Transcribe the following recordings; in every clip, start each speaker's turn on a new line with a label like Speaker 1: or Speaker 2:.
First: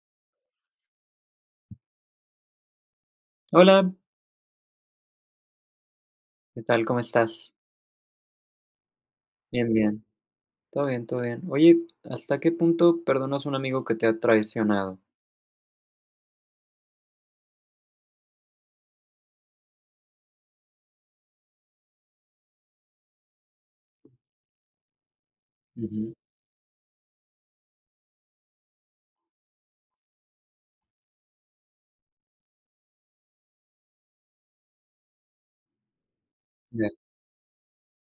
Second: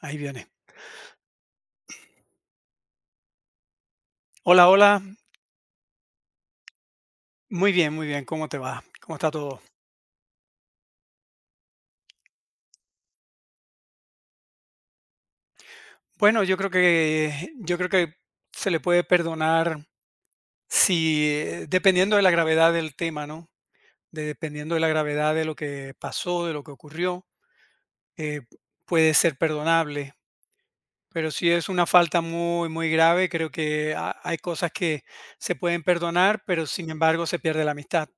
Speaker 1: Ahí viene.
Speaker 2: Hola,
Speaker 1: Hola, hola.
Speaker 2: ¿qué tal? ¿Cómo estás?
Speaker 1: Muy bien, muy bien. ¿Cómo te va? ¿Cómo está todo?
Speaker 2: Bien, bien. Todo bien, todo bien. Oye, ¿hasta qué punto perdonas a un amigo que te ha traicionado?
Speaker 1: Bueno, yo creo que se le puede perdonar si dependiendo de la gravedad del tema, ¿no? Dependiendo de la gravedad de lo que
Speaker 2: Ujú.
Speaker 1: pasó, de lo que ocurrió, eh, puede ser perdonable. Pero si es una falta muy, muy grave, creo que hay cosas que se pueden perdonar, pero
Speaker 2: Ya.
Speaker 1: sin embargo se pierde la amistad.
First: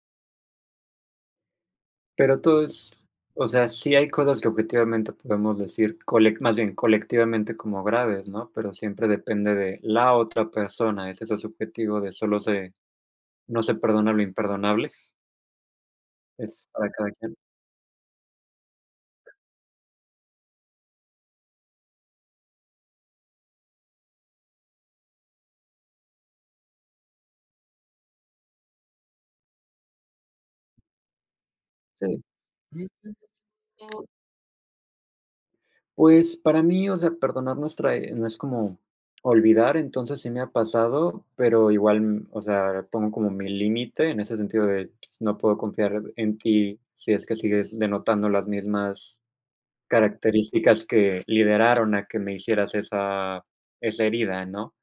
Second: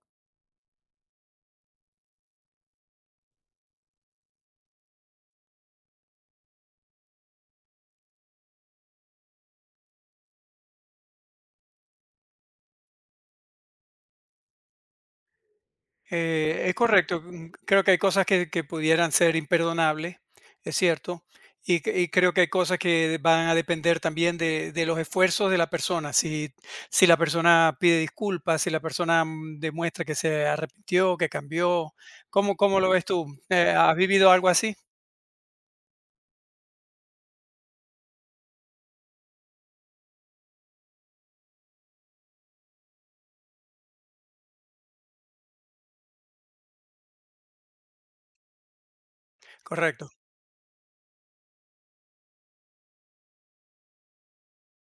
Speaker 2: Pero todo es, o sea, sí hay cosas que objetivamente podemos decir, colec- más bien colectivamente como graves, ¿no? Pero siempre depende de la otra persona. ¿Es eso su objetivo de solo se, no se perdona lo imperdonable?
Speaker 1: Eh,
Speaker 2: Es
Speaker 1: es
Speaker 2: para cada
Speaker 1: correcto.
Speaker 2: quien.
Speaker 1: Creo que hay cosas que pudieran ser imperdonables, es cierto, y, y creo que hay cosas que van a depender también de los esfuerzos de la persona. Si, si la persona pide disculpas, si la persona demuestra que se arrepintió, que cambió.
Speaker 2: Sí.
Speaker 1: ¿Cómo, cómo lo ves tú? ¿Has vivido algo así?
Speaker 2: Pues, para mí, o sea, perdonar no es trae no es como olvidar, entonces sí me ha pasado, pero igual, o sea, pongo como mi límite en ese sentido de, pues, no puedo confiar en ti si es que sigues denotando las mismas
Speaker 1: Correcto.
Speaker 2: características que lideraron a que me hicieras esa herida, ¿no?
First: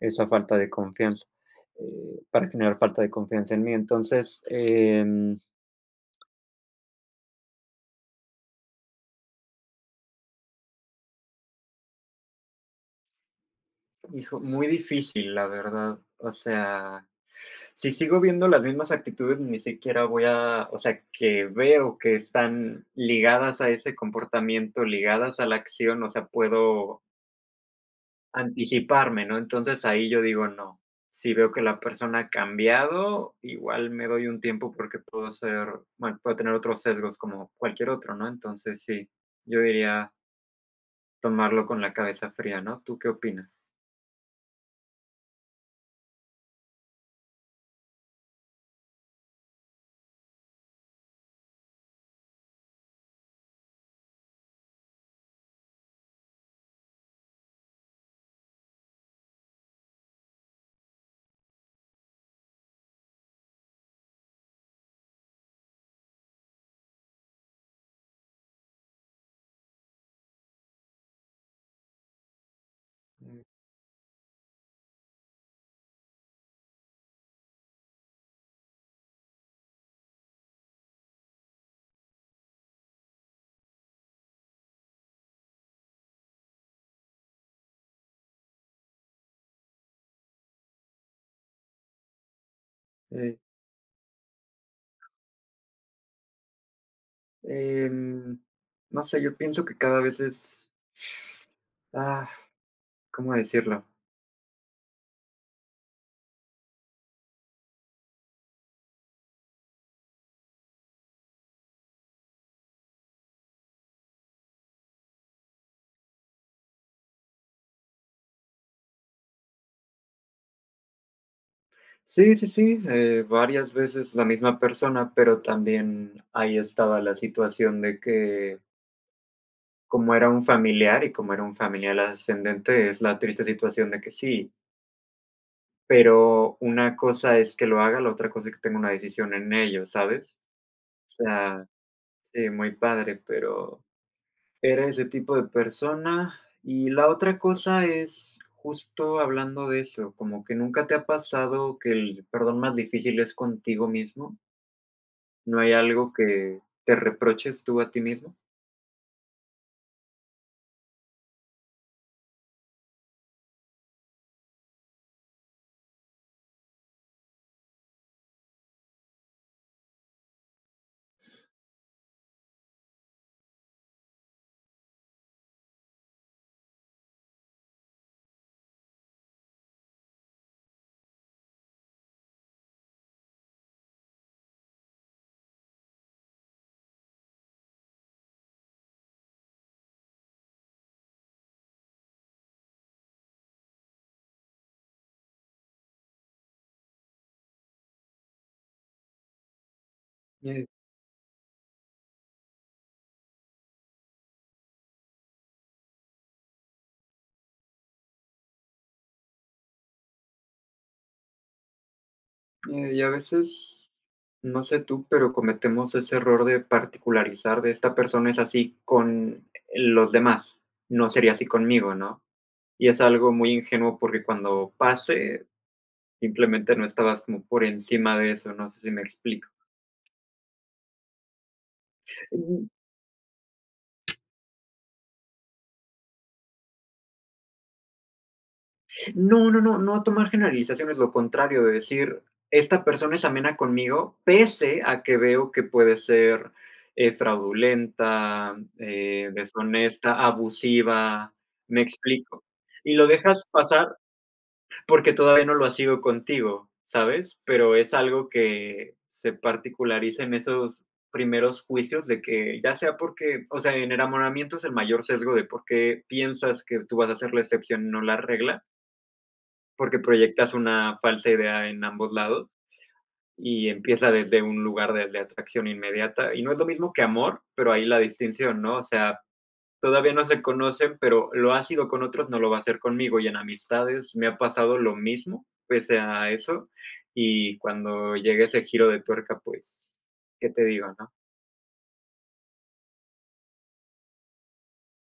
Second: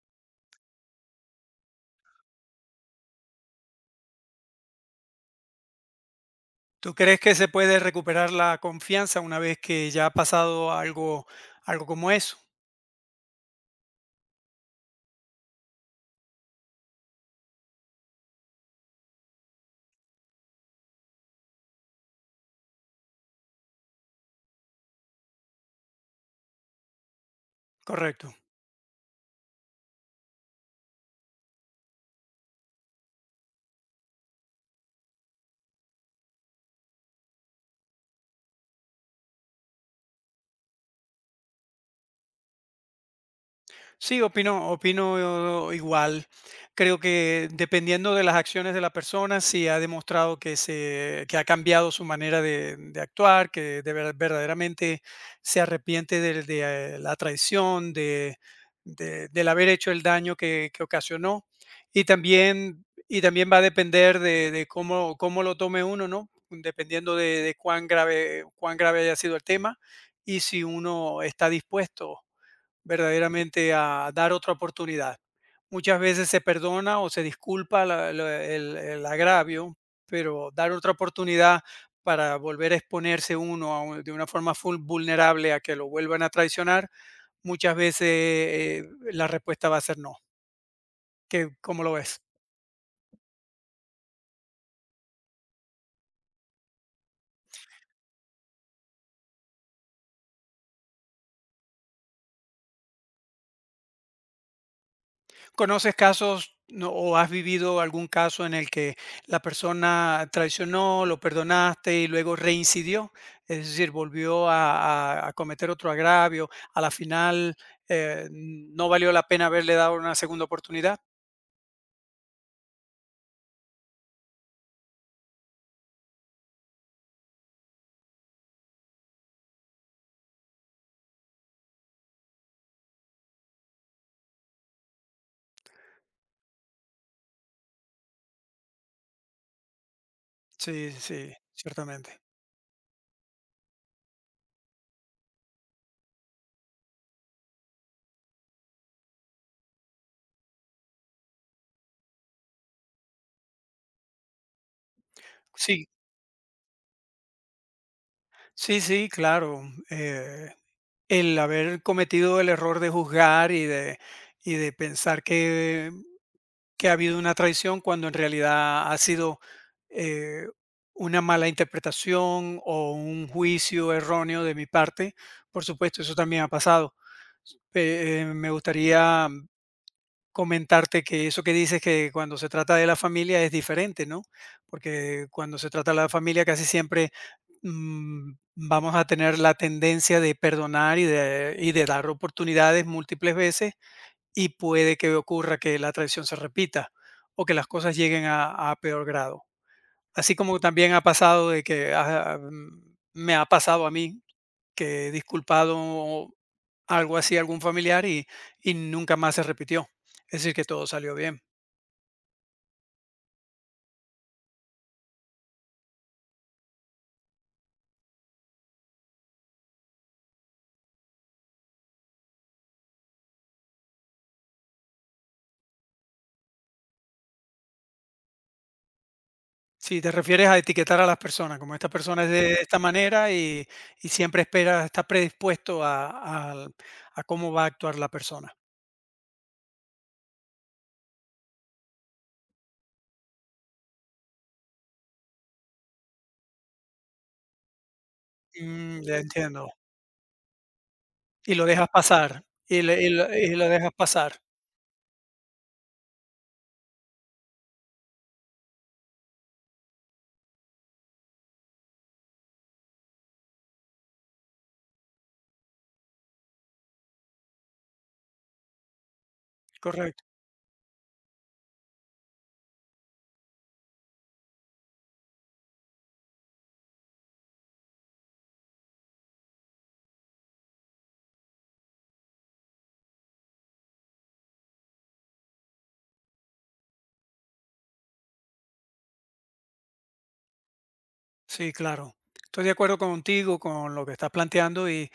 Speaker 2: Esa falta de confianza, para generar falta de confianza en mí. Entonces,
Speaker 1: ¿Tú crees que se puede recuperar la confianza una vez que ya ha pasado algo, algo como eso?
Speaker 2: hijo, muy difícil, la verdad. O sea, si sigo viendo las mismas actitudes, ni siquiera voy a, o sea, que veo que están ligadas a ese comportamiento, ligadas a la acción, o sea, puedo
Speaker 1: Correcto.
Speaker 2: anticiparme, ¿no? Entonces ahí yo digo, no, si veo que la persona ha cambiado, igual me doy un tiempo porque puedo ser, bueno, puedo tener otros sesgos como cualquier otro, ¿no? Entonces sí, yo diría tomarlo con la cabeza fría, ¿no? ¿Tú qué opinas?
Speaker 1: Sí, opino igual. Creo que dependiendo de las acciones de la persona, si ha demostrado que, se, que ha cambiado su manera de actuar, que de verdaderamente se arrepiente de, la traición, de, del haber hecho el daño que ocasionó. Y también va a depender de cómo, cómo lo tome uno, ¿no? Dependiendo de cuán grave haya sido el tema y si uno está dispuesto
Speaker 2: Mm.
Speaker 1: verdaderamente a dar otra oportunidad. Muchas veces se perdona o se disculpa el agravio, pero dar otra oportunidad para volver a exponerse uno a de una forma full vulnerable a que lo vuelvan a traicionar, muchas veces la respuesta va a ser no. ¿Cómo lo ves?
Speaker 2: Sí. Em, no sé, yo pienso que cada vez es, ah, ¿cómo decirlo?
Speaker 1: ¿Conoces casos no, o has vivido algún caso en el que la persona traicionó, lo perdonaste y luego reincidió? Es decir, volvió a, a cometer otro agravio. A la final no valió la pena haberle dado una segunda oportunidad.
Speaker 2: Sí, sí, sí, varias veces la misma persona, pero también ahí estaba la situación de que como era un familiar y como era un familiar ascendente, es la triste situación de que sí, pero una cosa es que lo haga, la otra cosa es que tenga una decisión en ello, ¿sabes?
Speaker 1: Sí,
Speaker 2: O
Speaker 1: sí,
Speaker 2: sea,
Speaker 1: ciertamente.
Speaker 2: sí, muy padre, pero era ese tipo de persona. Y la otra cosa es, justo hablando de eso, como que nunca te ha pasado que el perdón más difícil es contigo mismo. ¿No hay
Speaker 1: Sí,
Speaker 2: algo que te reproches tú a ti mismo?
Speaker 1: sí, sí, claro. eh, el haber cometido el error de juzgar y de pensar que, ha habido una traición cuando en realidad ha sido eh, una mala interpretación o un juicio erróneo de mi parte, por supuesto, eso también ha pasado. Me gustaría comentarte que eso que dices que cuando se trata de la familia es diferente, ¿no? Porque cuando se trata de la familia casi siempre vamos a tener la tendencia de perdonar y de dar oportunidades múltiples veces y puede que ocurra que la traición se repita o que las cosas lleguen a peor grado. Así como
Speaker 2: Eh,
Speaker 1: también ha pasado de que me ha pasado a mí que he disculpado algo así a algún familiar y nunca más se repitió. Es decir, que todo salió bien.
Speaker 2: y a veces, no sé tú, pero cometemos ese error de particularizar de esta persona es así con los demás, no sería así conmigo, ¿no? Y es algo muy ingenuo porque cuando pase, simplemente no estabas como por encima de eso, no sé si me explico.
Speaker 1: Si te refieres a etiquetar a las personas, como esta persona es de esta manera y siempre espera, está predispuesto a cómo va a actuar la persona.
Speaker 2: No, no, no, no tomar generalizaciones, lo contrario, de decir, esta persona es amena conmigo, pese a que veo que puede ser, fraudulenta,
Speaker 1: Ya entiendo.
Speaker 2: deshonesta, abusiva,
Speaker 1: Y lo
Speaker 2: me
Speaker 1: dejas pasar,
Speaker 2: explico. Y lo
Speaker 1: y lo,
Speaker 2: dejas
Speaker 1: y lo dejas
Speaker 2: pasar
Speaker 1: pasar,
Speaker 2: porque todavía no lo ha sido contigo, ¿sabes? Pero es algo que se particulariza en esos primeros juicios de que, ya sea porque, o sea, en enamoramiento es el mayor sesgo de por qué piensas que tú vas a ser la excepción y no la regla. Porque
Speaker 1: correcto.
Speaker 2: proyectas una falsa idea en ambos lados y empieza desde un lugar de atracción inmediata. Y no es lo mismo que amor, pero ahí la distinción, ¿no? O sea, todavía no se conocen, pero lo ha sido con otros, no lo va a hacer conmigo. Y en amistades me ha pasado lo mismo, pese a eso. Y cuando llegue ese giro de tuerca, pues, ¿qué te digo, no?
Speaker 1: Sí, claro. Estoy de acuerdo contigo con lo que estás planteando y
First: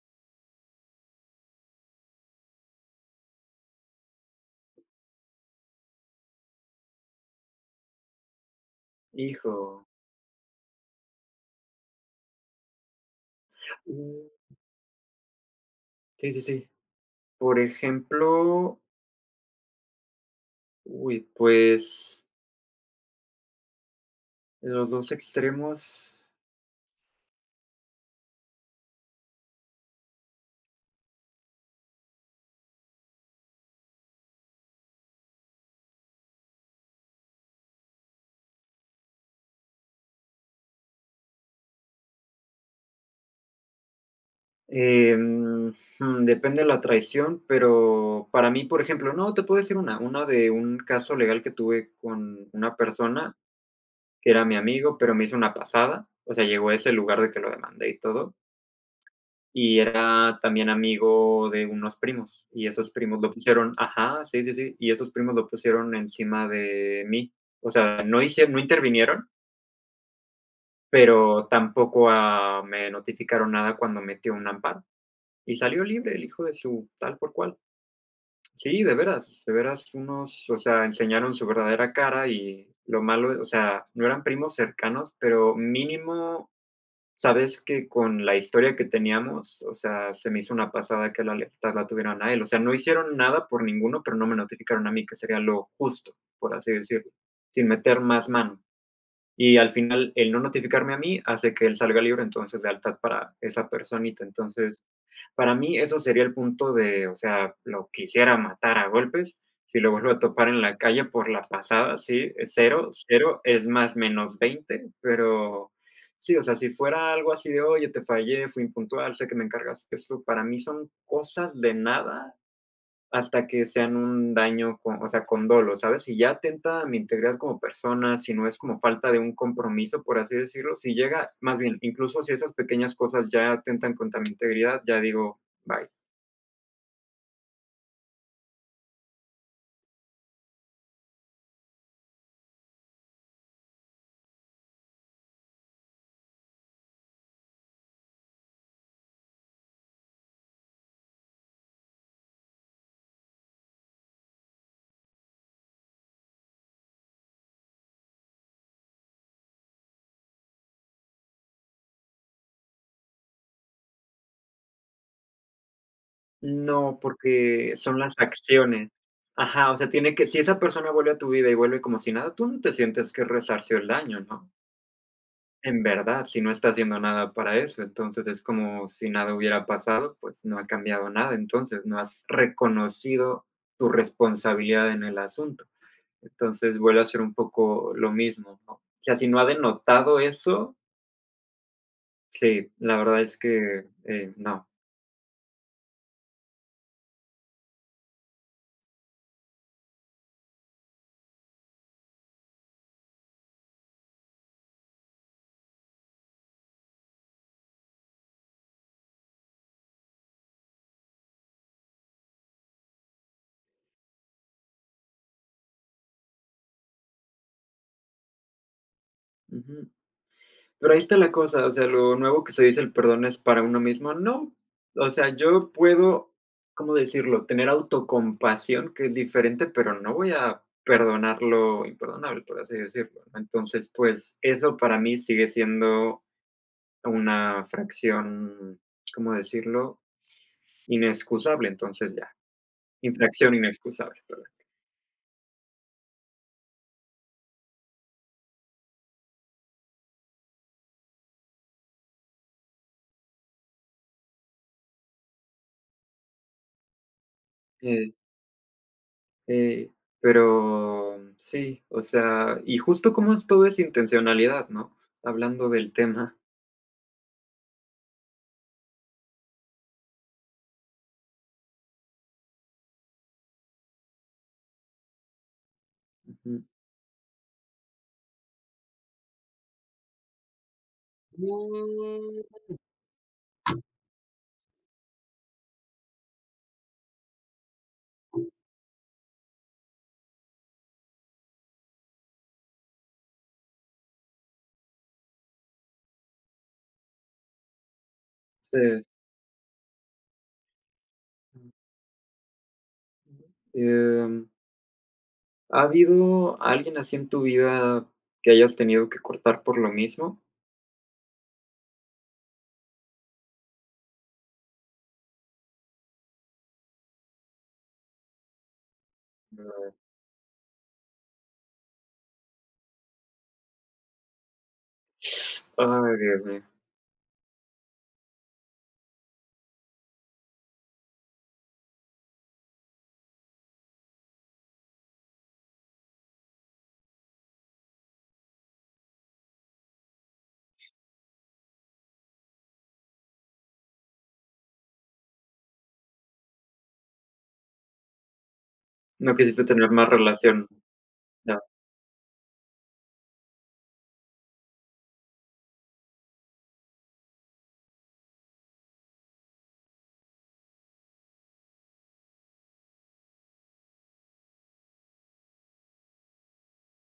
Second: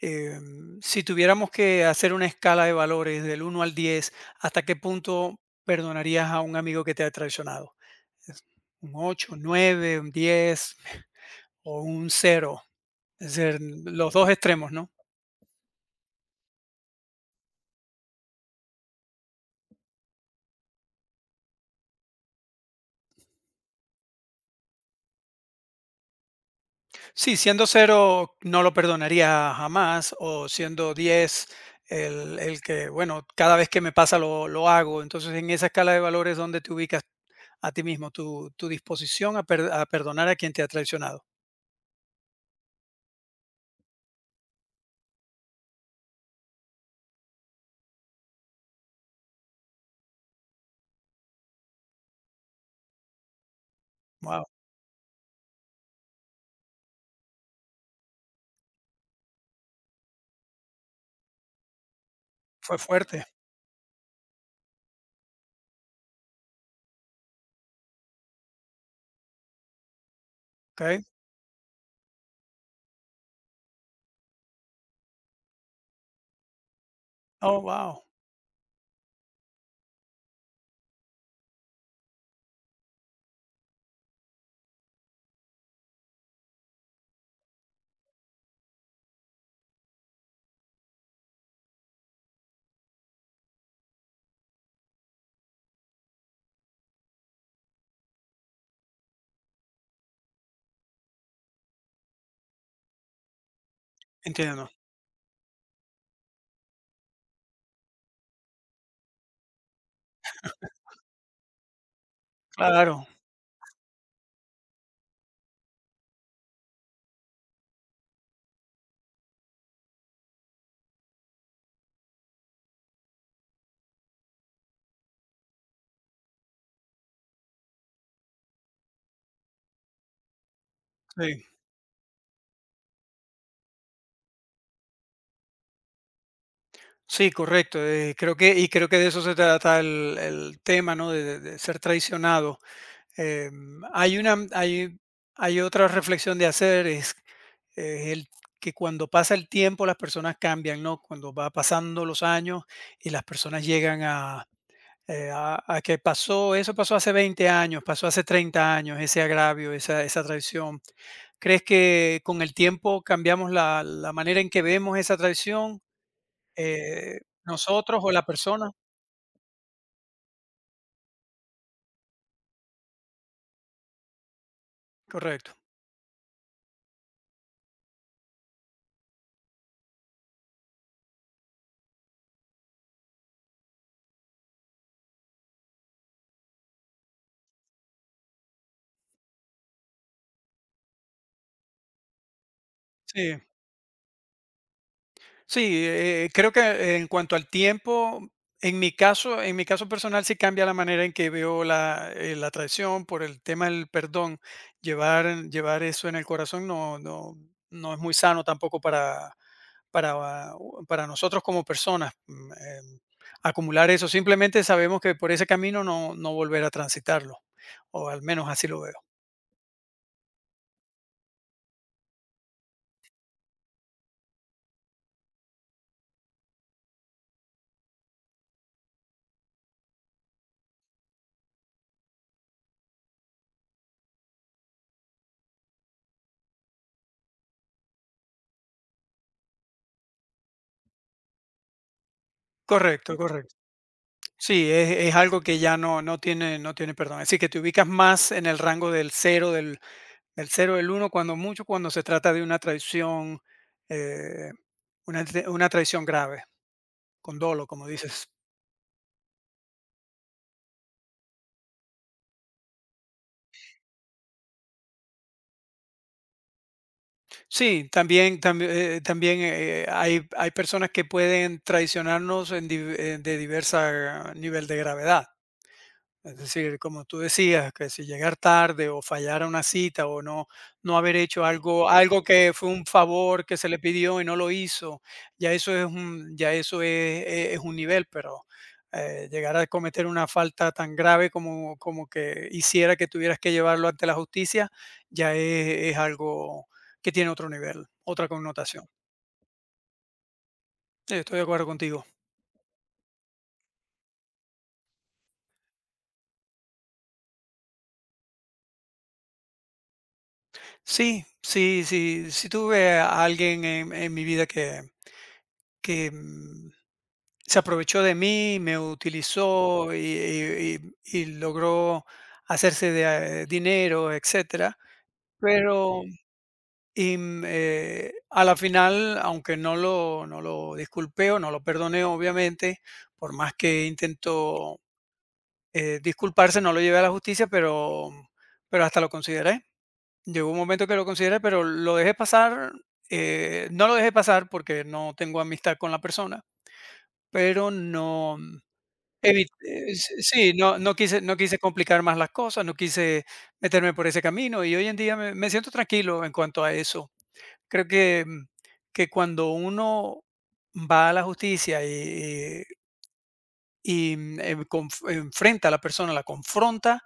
Speaker 1: si tuviéramos que hacer una escala de valores del uno al 10, ¿hasta qué punto perdonarías a un amigo que te ha traicionado? Es ¿Un 8, un
Speaker 2: Hijo.
Speaker 1: 9, un 10 o un cero? Es decir, los
Speaker 2: Mm,
Speaker 1: dos extremos, ¿no?
Speaker 2: sí, sí, sí. Por ejemplo, uy, pues, en los dos extremos.
Speaker 1: Sí, siendo cero no lo perdonaría jamás o siendo 10 el que, bueno, cada vez que me pasa lo hago. Entonces, en esa escala de valores, ¿dónde te ubicas a ti mismo, tu disposición a perdonar a quien te ha traicionado?
Speaker 2: Em, depende de la traición, pero para mí, por ejemplo, no, te puedo decir una de un caso legal que tuve con una persona que era
Speaker 1: Wow,
Speaker 2: mi amigo, pero me hizo una pasada, o sea, llegó a ese lugar de que lo demandé y todo, y era también amigo de unos primos, y
Speaker 1: fue
Speaker 2: esos primos
Speaker 1: fuerte,
Speaker 2: lo pusieron, ajá, sí, sí, sí, y esos primos lo pusieron encima de mí, o sea, no hice, no intervinieron,
Speaker 1: ¿ok?
Speaker 2: pero tampoco me notificaron nada cuando metió un amparo, y salió libre el hijo de su tal por cual.
Speaker 1: Oh, wow,
Speaker 2: Sí, de veras unos, o sea, enseñaron su verdadera cara y lo malo, o sea, no eran primos cercanos, pero mínimo, sabes que con la historia que teníamos, o sea, se me hizo una pasada que la lealtad la tuvieran a él. O sea, no hicieron nada por ninguno, pero no me notificaron a mí, que sería lo justo, por así decirlo, sin meter más mano. Y al final, el no notificarme a mí hace que él salga libre, entonces, de lealtad para esa personita.
Speaker 1: entiendo.
Speaker 2: Entonces, para mí eso sería el punto de, o sea, lo quisiera matar a golpes. Si lo vuelvo a topar en la calle por la pasada, sí, es cero
Speaker 1: Claro,
Speaker 2: 0, es más menos 20, pero sí, o sea, si fuera algo así de: "Oye, te fallé, fui impuntual, sé que me encargas eso, para mí son cosas de nada hasta que sean un daño con, o sea, con dolo, ¿sabes? Si ya atenta a mi integridad como persona, si no es como falta de un compromiso, por así decirlo, si llega
Speaker 1: sí.
Speaker 2: más bien, incluso si esas pequeñas cosas ya atentan contra mi integridad, ya digo: "Bye".
Speaker 1: Sí, correcto. Creo que, y creo que de eso se trata el tema, ¿no? De ser traicionado. Eh, hay una, hay otra reflexión de hacer, es el que cuando pasa el tiempo las personas cambian, ¿no? Cuando va pasando los años y las personas llegan a, a que pasó, eso pasó hace 20 años, pasó hace 30 años, ese agravio, esa traición. ¿Crees que con el tiempo cambiamos la, la manera en que vemos esa traición?
Speaker 2: No,
Speaker 1: eh,
Speaker 2: porque son
Speaker 1: ¿Nosotros o
Speaker 2: las
Speaker 1: la persona?
Speaker 2: acciones. Ajá, o sea, tiene que si esa persona vuelve a tu vida y vuelve como si nada, tú no te sientes que resarció el daño, ¿no?
Speaker 1: Correcto.
Speaker 2: En verdad, si no está haciendo nada para eso, entonces es como si nada hubiera pasado, pues no ha cambiado nada, entonces no has reconocido tu responsabilidad en el asunto. Entonces vuelve a ser un poco lo mismo, ¿no? O sea, si no ha denotado eso, sí, la verdad es
Speaker 1: Sí.
Speaker 2: que, no.
Speaker 1: Sí, creo que en cuanto al tiempo, en mi caso personal sí cambia la manera en que veo la traición por el tema del perdón. Llevar eso en el corazón no, no es muy sano tampoco para, para nosotros como personas. Acumular eso, simplemente sabemos que por ese camino no, volver a transitarlo, o al menos así lo veo.
Speaker 2: Pero ahí está la cosa, o sea, lo nuevo que se dice el perdón es para uno mismo. No, o sea, yo puedo, ¿cómo decirlo? Tener autocompasión, que es diferente, pero no voy a perdonar lo imperdonable, por así decirlo, ¿no? Entonces, pues eso para mí sigue siendo una fracción, ¿cómo decirlo? Inexcusable, entonces ya,
Speaker 1: Correcto,
Speaker 2: infracción
Speaker 1: correcto.
Speaker 2: inexcusable, perdón.
Speaker 1: Sí, es algo que ya no, no tiene perdón. Es decir, que te ubicas más en el rango del cero del 0, del uno cuando mucho, cuando se trata de una traición, eh, una traición grave, con dolo, como
Speaker 2: Eh,
Speaker 1: dices.
Speaker 2: Eh, pero sí, o sea, y justo como es todo es intencionalidad, ¿no? Hablando del tema.
Speaker 1: Sí, también, también, hay personas que pueden traicionarnos de diversa nivel de gravedad. Es
Speaker 2: Ujú.
Speaker 1: decir, como tú decías, que si llegar tarde o fallar a una cita o no, no haber hecho algo, que fue un favor que se le pidió y no lo hizo, ya eso es un, ya eso es un nivel, pero llegar a cometer una falta tan grave como, como que hiciera que tuvieras que llevarlo ante la justicia, ya es algo que tiene otro nivel, otra connotación.
Speaker 2: Sí.
Speaker 1: Sí, estoy de acuerdo contigo.
Speaker 2: Em, ¿Ha habido alguien así en tu vida que hayas tenido que cortar por lo mismo?
Speaker 1: Sí, sí, sí, sí tuve a alguien en mi vida que que, mm, se aprovechó de mí, me utilizó
Speaker 2: No.
Speaker 1: y logró hacerse de dinero, etcétera. Pero,
Speaker 2: Ay, Dios mío.
Speaker 1: a la final, aunque no lo disculpé o no lo perdoné, obviamente, por más que intentó, disculparse, no lo llevé a la justicia, pero hasta lo consideré. Llegó un momento que lo consideré, pero lo dejé pasar, no lo dejé pasar porque no tengo amistad con la persona, pero no,
Speaker 2: No
Speaker 1: evit
Speaker 2: quisiste tener más
Speaker 1: s sí,
Speaker 2: relación.
Speaker 1: no quise
Speaker 2: Ya.
Speaker 1: complicar más las cosas, no quise meterme por ese camino, y hoy en día me siento tranquilo en cuanto a eso. Creo que, cuando uno va a la justicia y, mm, em, conf enfrenta a la persona, la confronta,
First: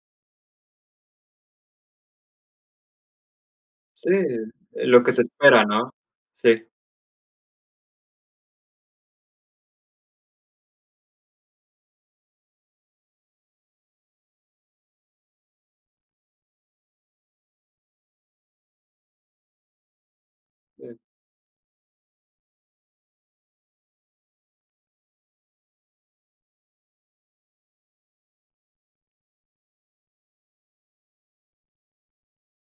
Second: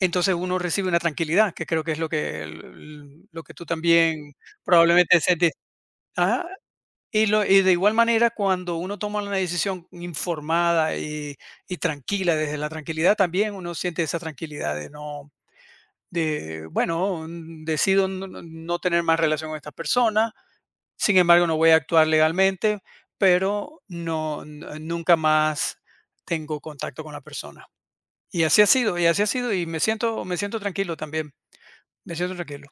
Speaker 1: entonces uno recibe una tranquilidad, que creo que es lo que tú
Speaker 2: Sí,
Speaker 1: también
Speaker 2: lo que
Speaker 1: probablemente
Speaker 2: se
Speaker 1: sentiste.
Speaker 2: espera, ¿no? Sí.
Speaker 1: Y de igual manera, cuando uno toma una decisión informada y tranquila, desde la tranquilidad también uno siente esa tranquilidad de no, de, bueno, decido no, no tener más relación con esta persona, sin embargo no voy a actuar legalmente, pero no, nunca más tengo contacto con la persona. Y así ha sido, y así ha sido, y me siento tranquilo también, me siento tranquilo.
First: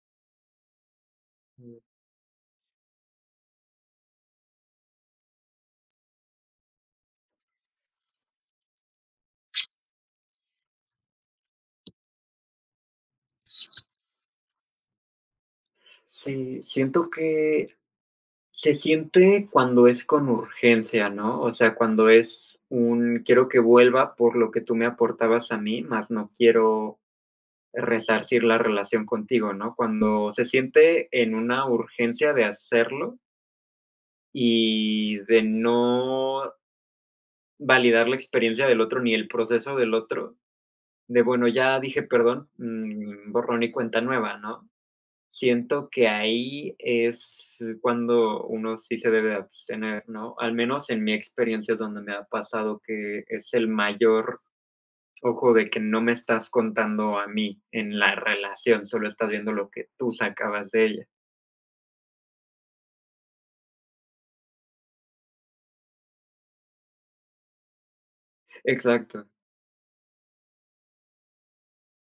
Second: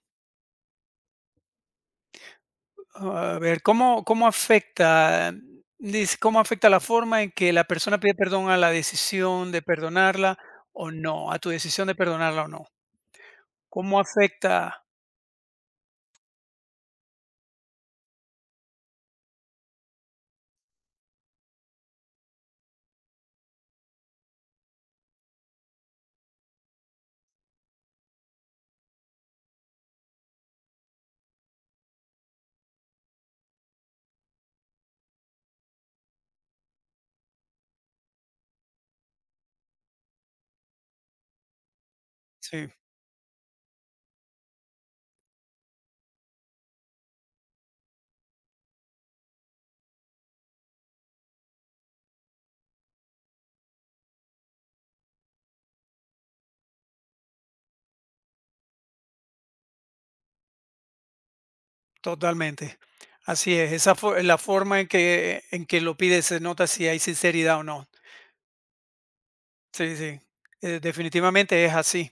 Speaker 1: A ver, ¿cómo, cómo afecta? Dice, ¿cómo afecta la forma en que la persona pide perdón a la decisión de perdonarla o no? A tu decisión de perdonarla o no. ¿Cómo afecta?
Speaker 2: Sí, siento que se siente cuando es con urgencia, ¿no? O sea, cuando es un quiero que vuelva por lo que tú me aportabas a mí, más no quiero resarcir la relación contigo, ¿no? Cuando se siente en una urgencia de hacerlo y de no validar la experiencia del otro ni el proceso del otro, de bueno, ya dije perdón,
Speaker 1: Sí,
Speaker 2: borrón y cuenta nueva, ¿no? Siento que ahí es cuando uno sí se debe de abstener, ¿no? Al menos en mi experiencia es donde me ha pasado que es el mayor ojo de que no me estás contando a mí en la relación, solo estás viendo lo que tú sacabas de ella.
Speaker 1: totalmente. Así es. La forma en que, lo pide se nota si hay sinceridad o no.
Speaker 2: Exacto.
Speaker 1: Sí, sí. Definitivamente es así.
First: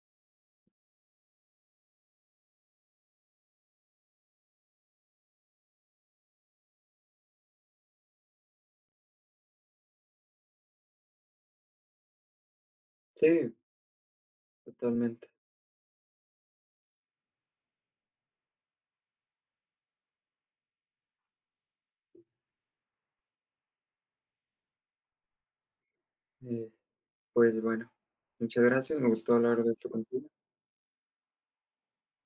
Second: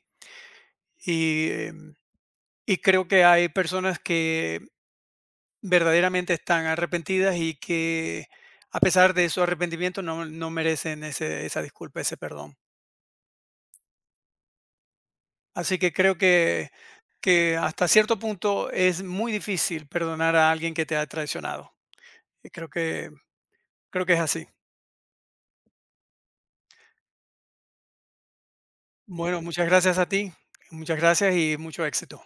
Speaker 1: Y, em, y creo que hay personas que verdaderamente están arrepentidas y que a pesar de su arrepentimiento no, no merecen esa disculpa, ese perdón.
Speaker 2: Sí, totalmente.
Speaker 1: Así que creo que, hasta cierto punto es muy difícil perdonar a alguien que te ha traicionado. Y creo que es así.
Speaker 2: Eh, pues bueno, muchas gracias, me gustó
Speaker 1: Bueno,
Speaker 2: hablar
Speaker 1: muchas
Speaker 2: de esto
Speaker 1: gracias a
Speaker 2: contigo.
Speaker 1: ti, muchas gracias y mucho éxito.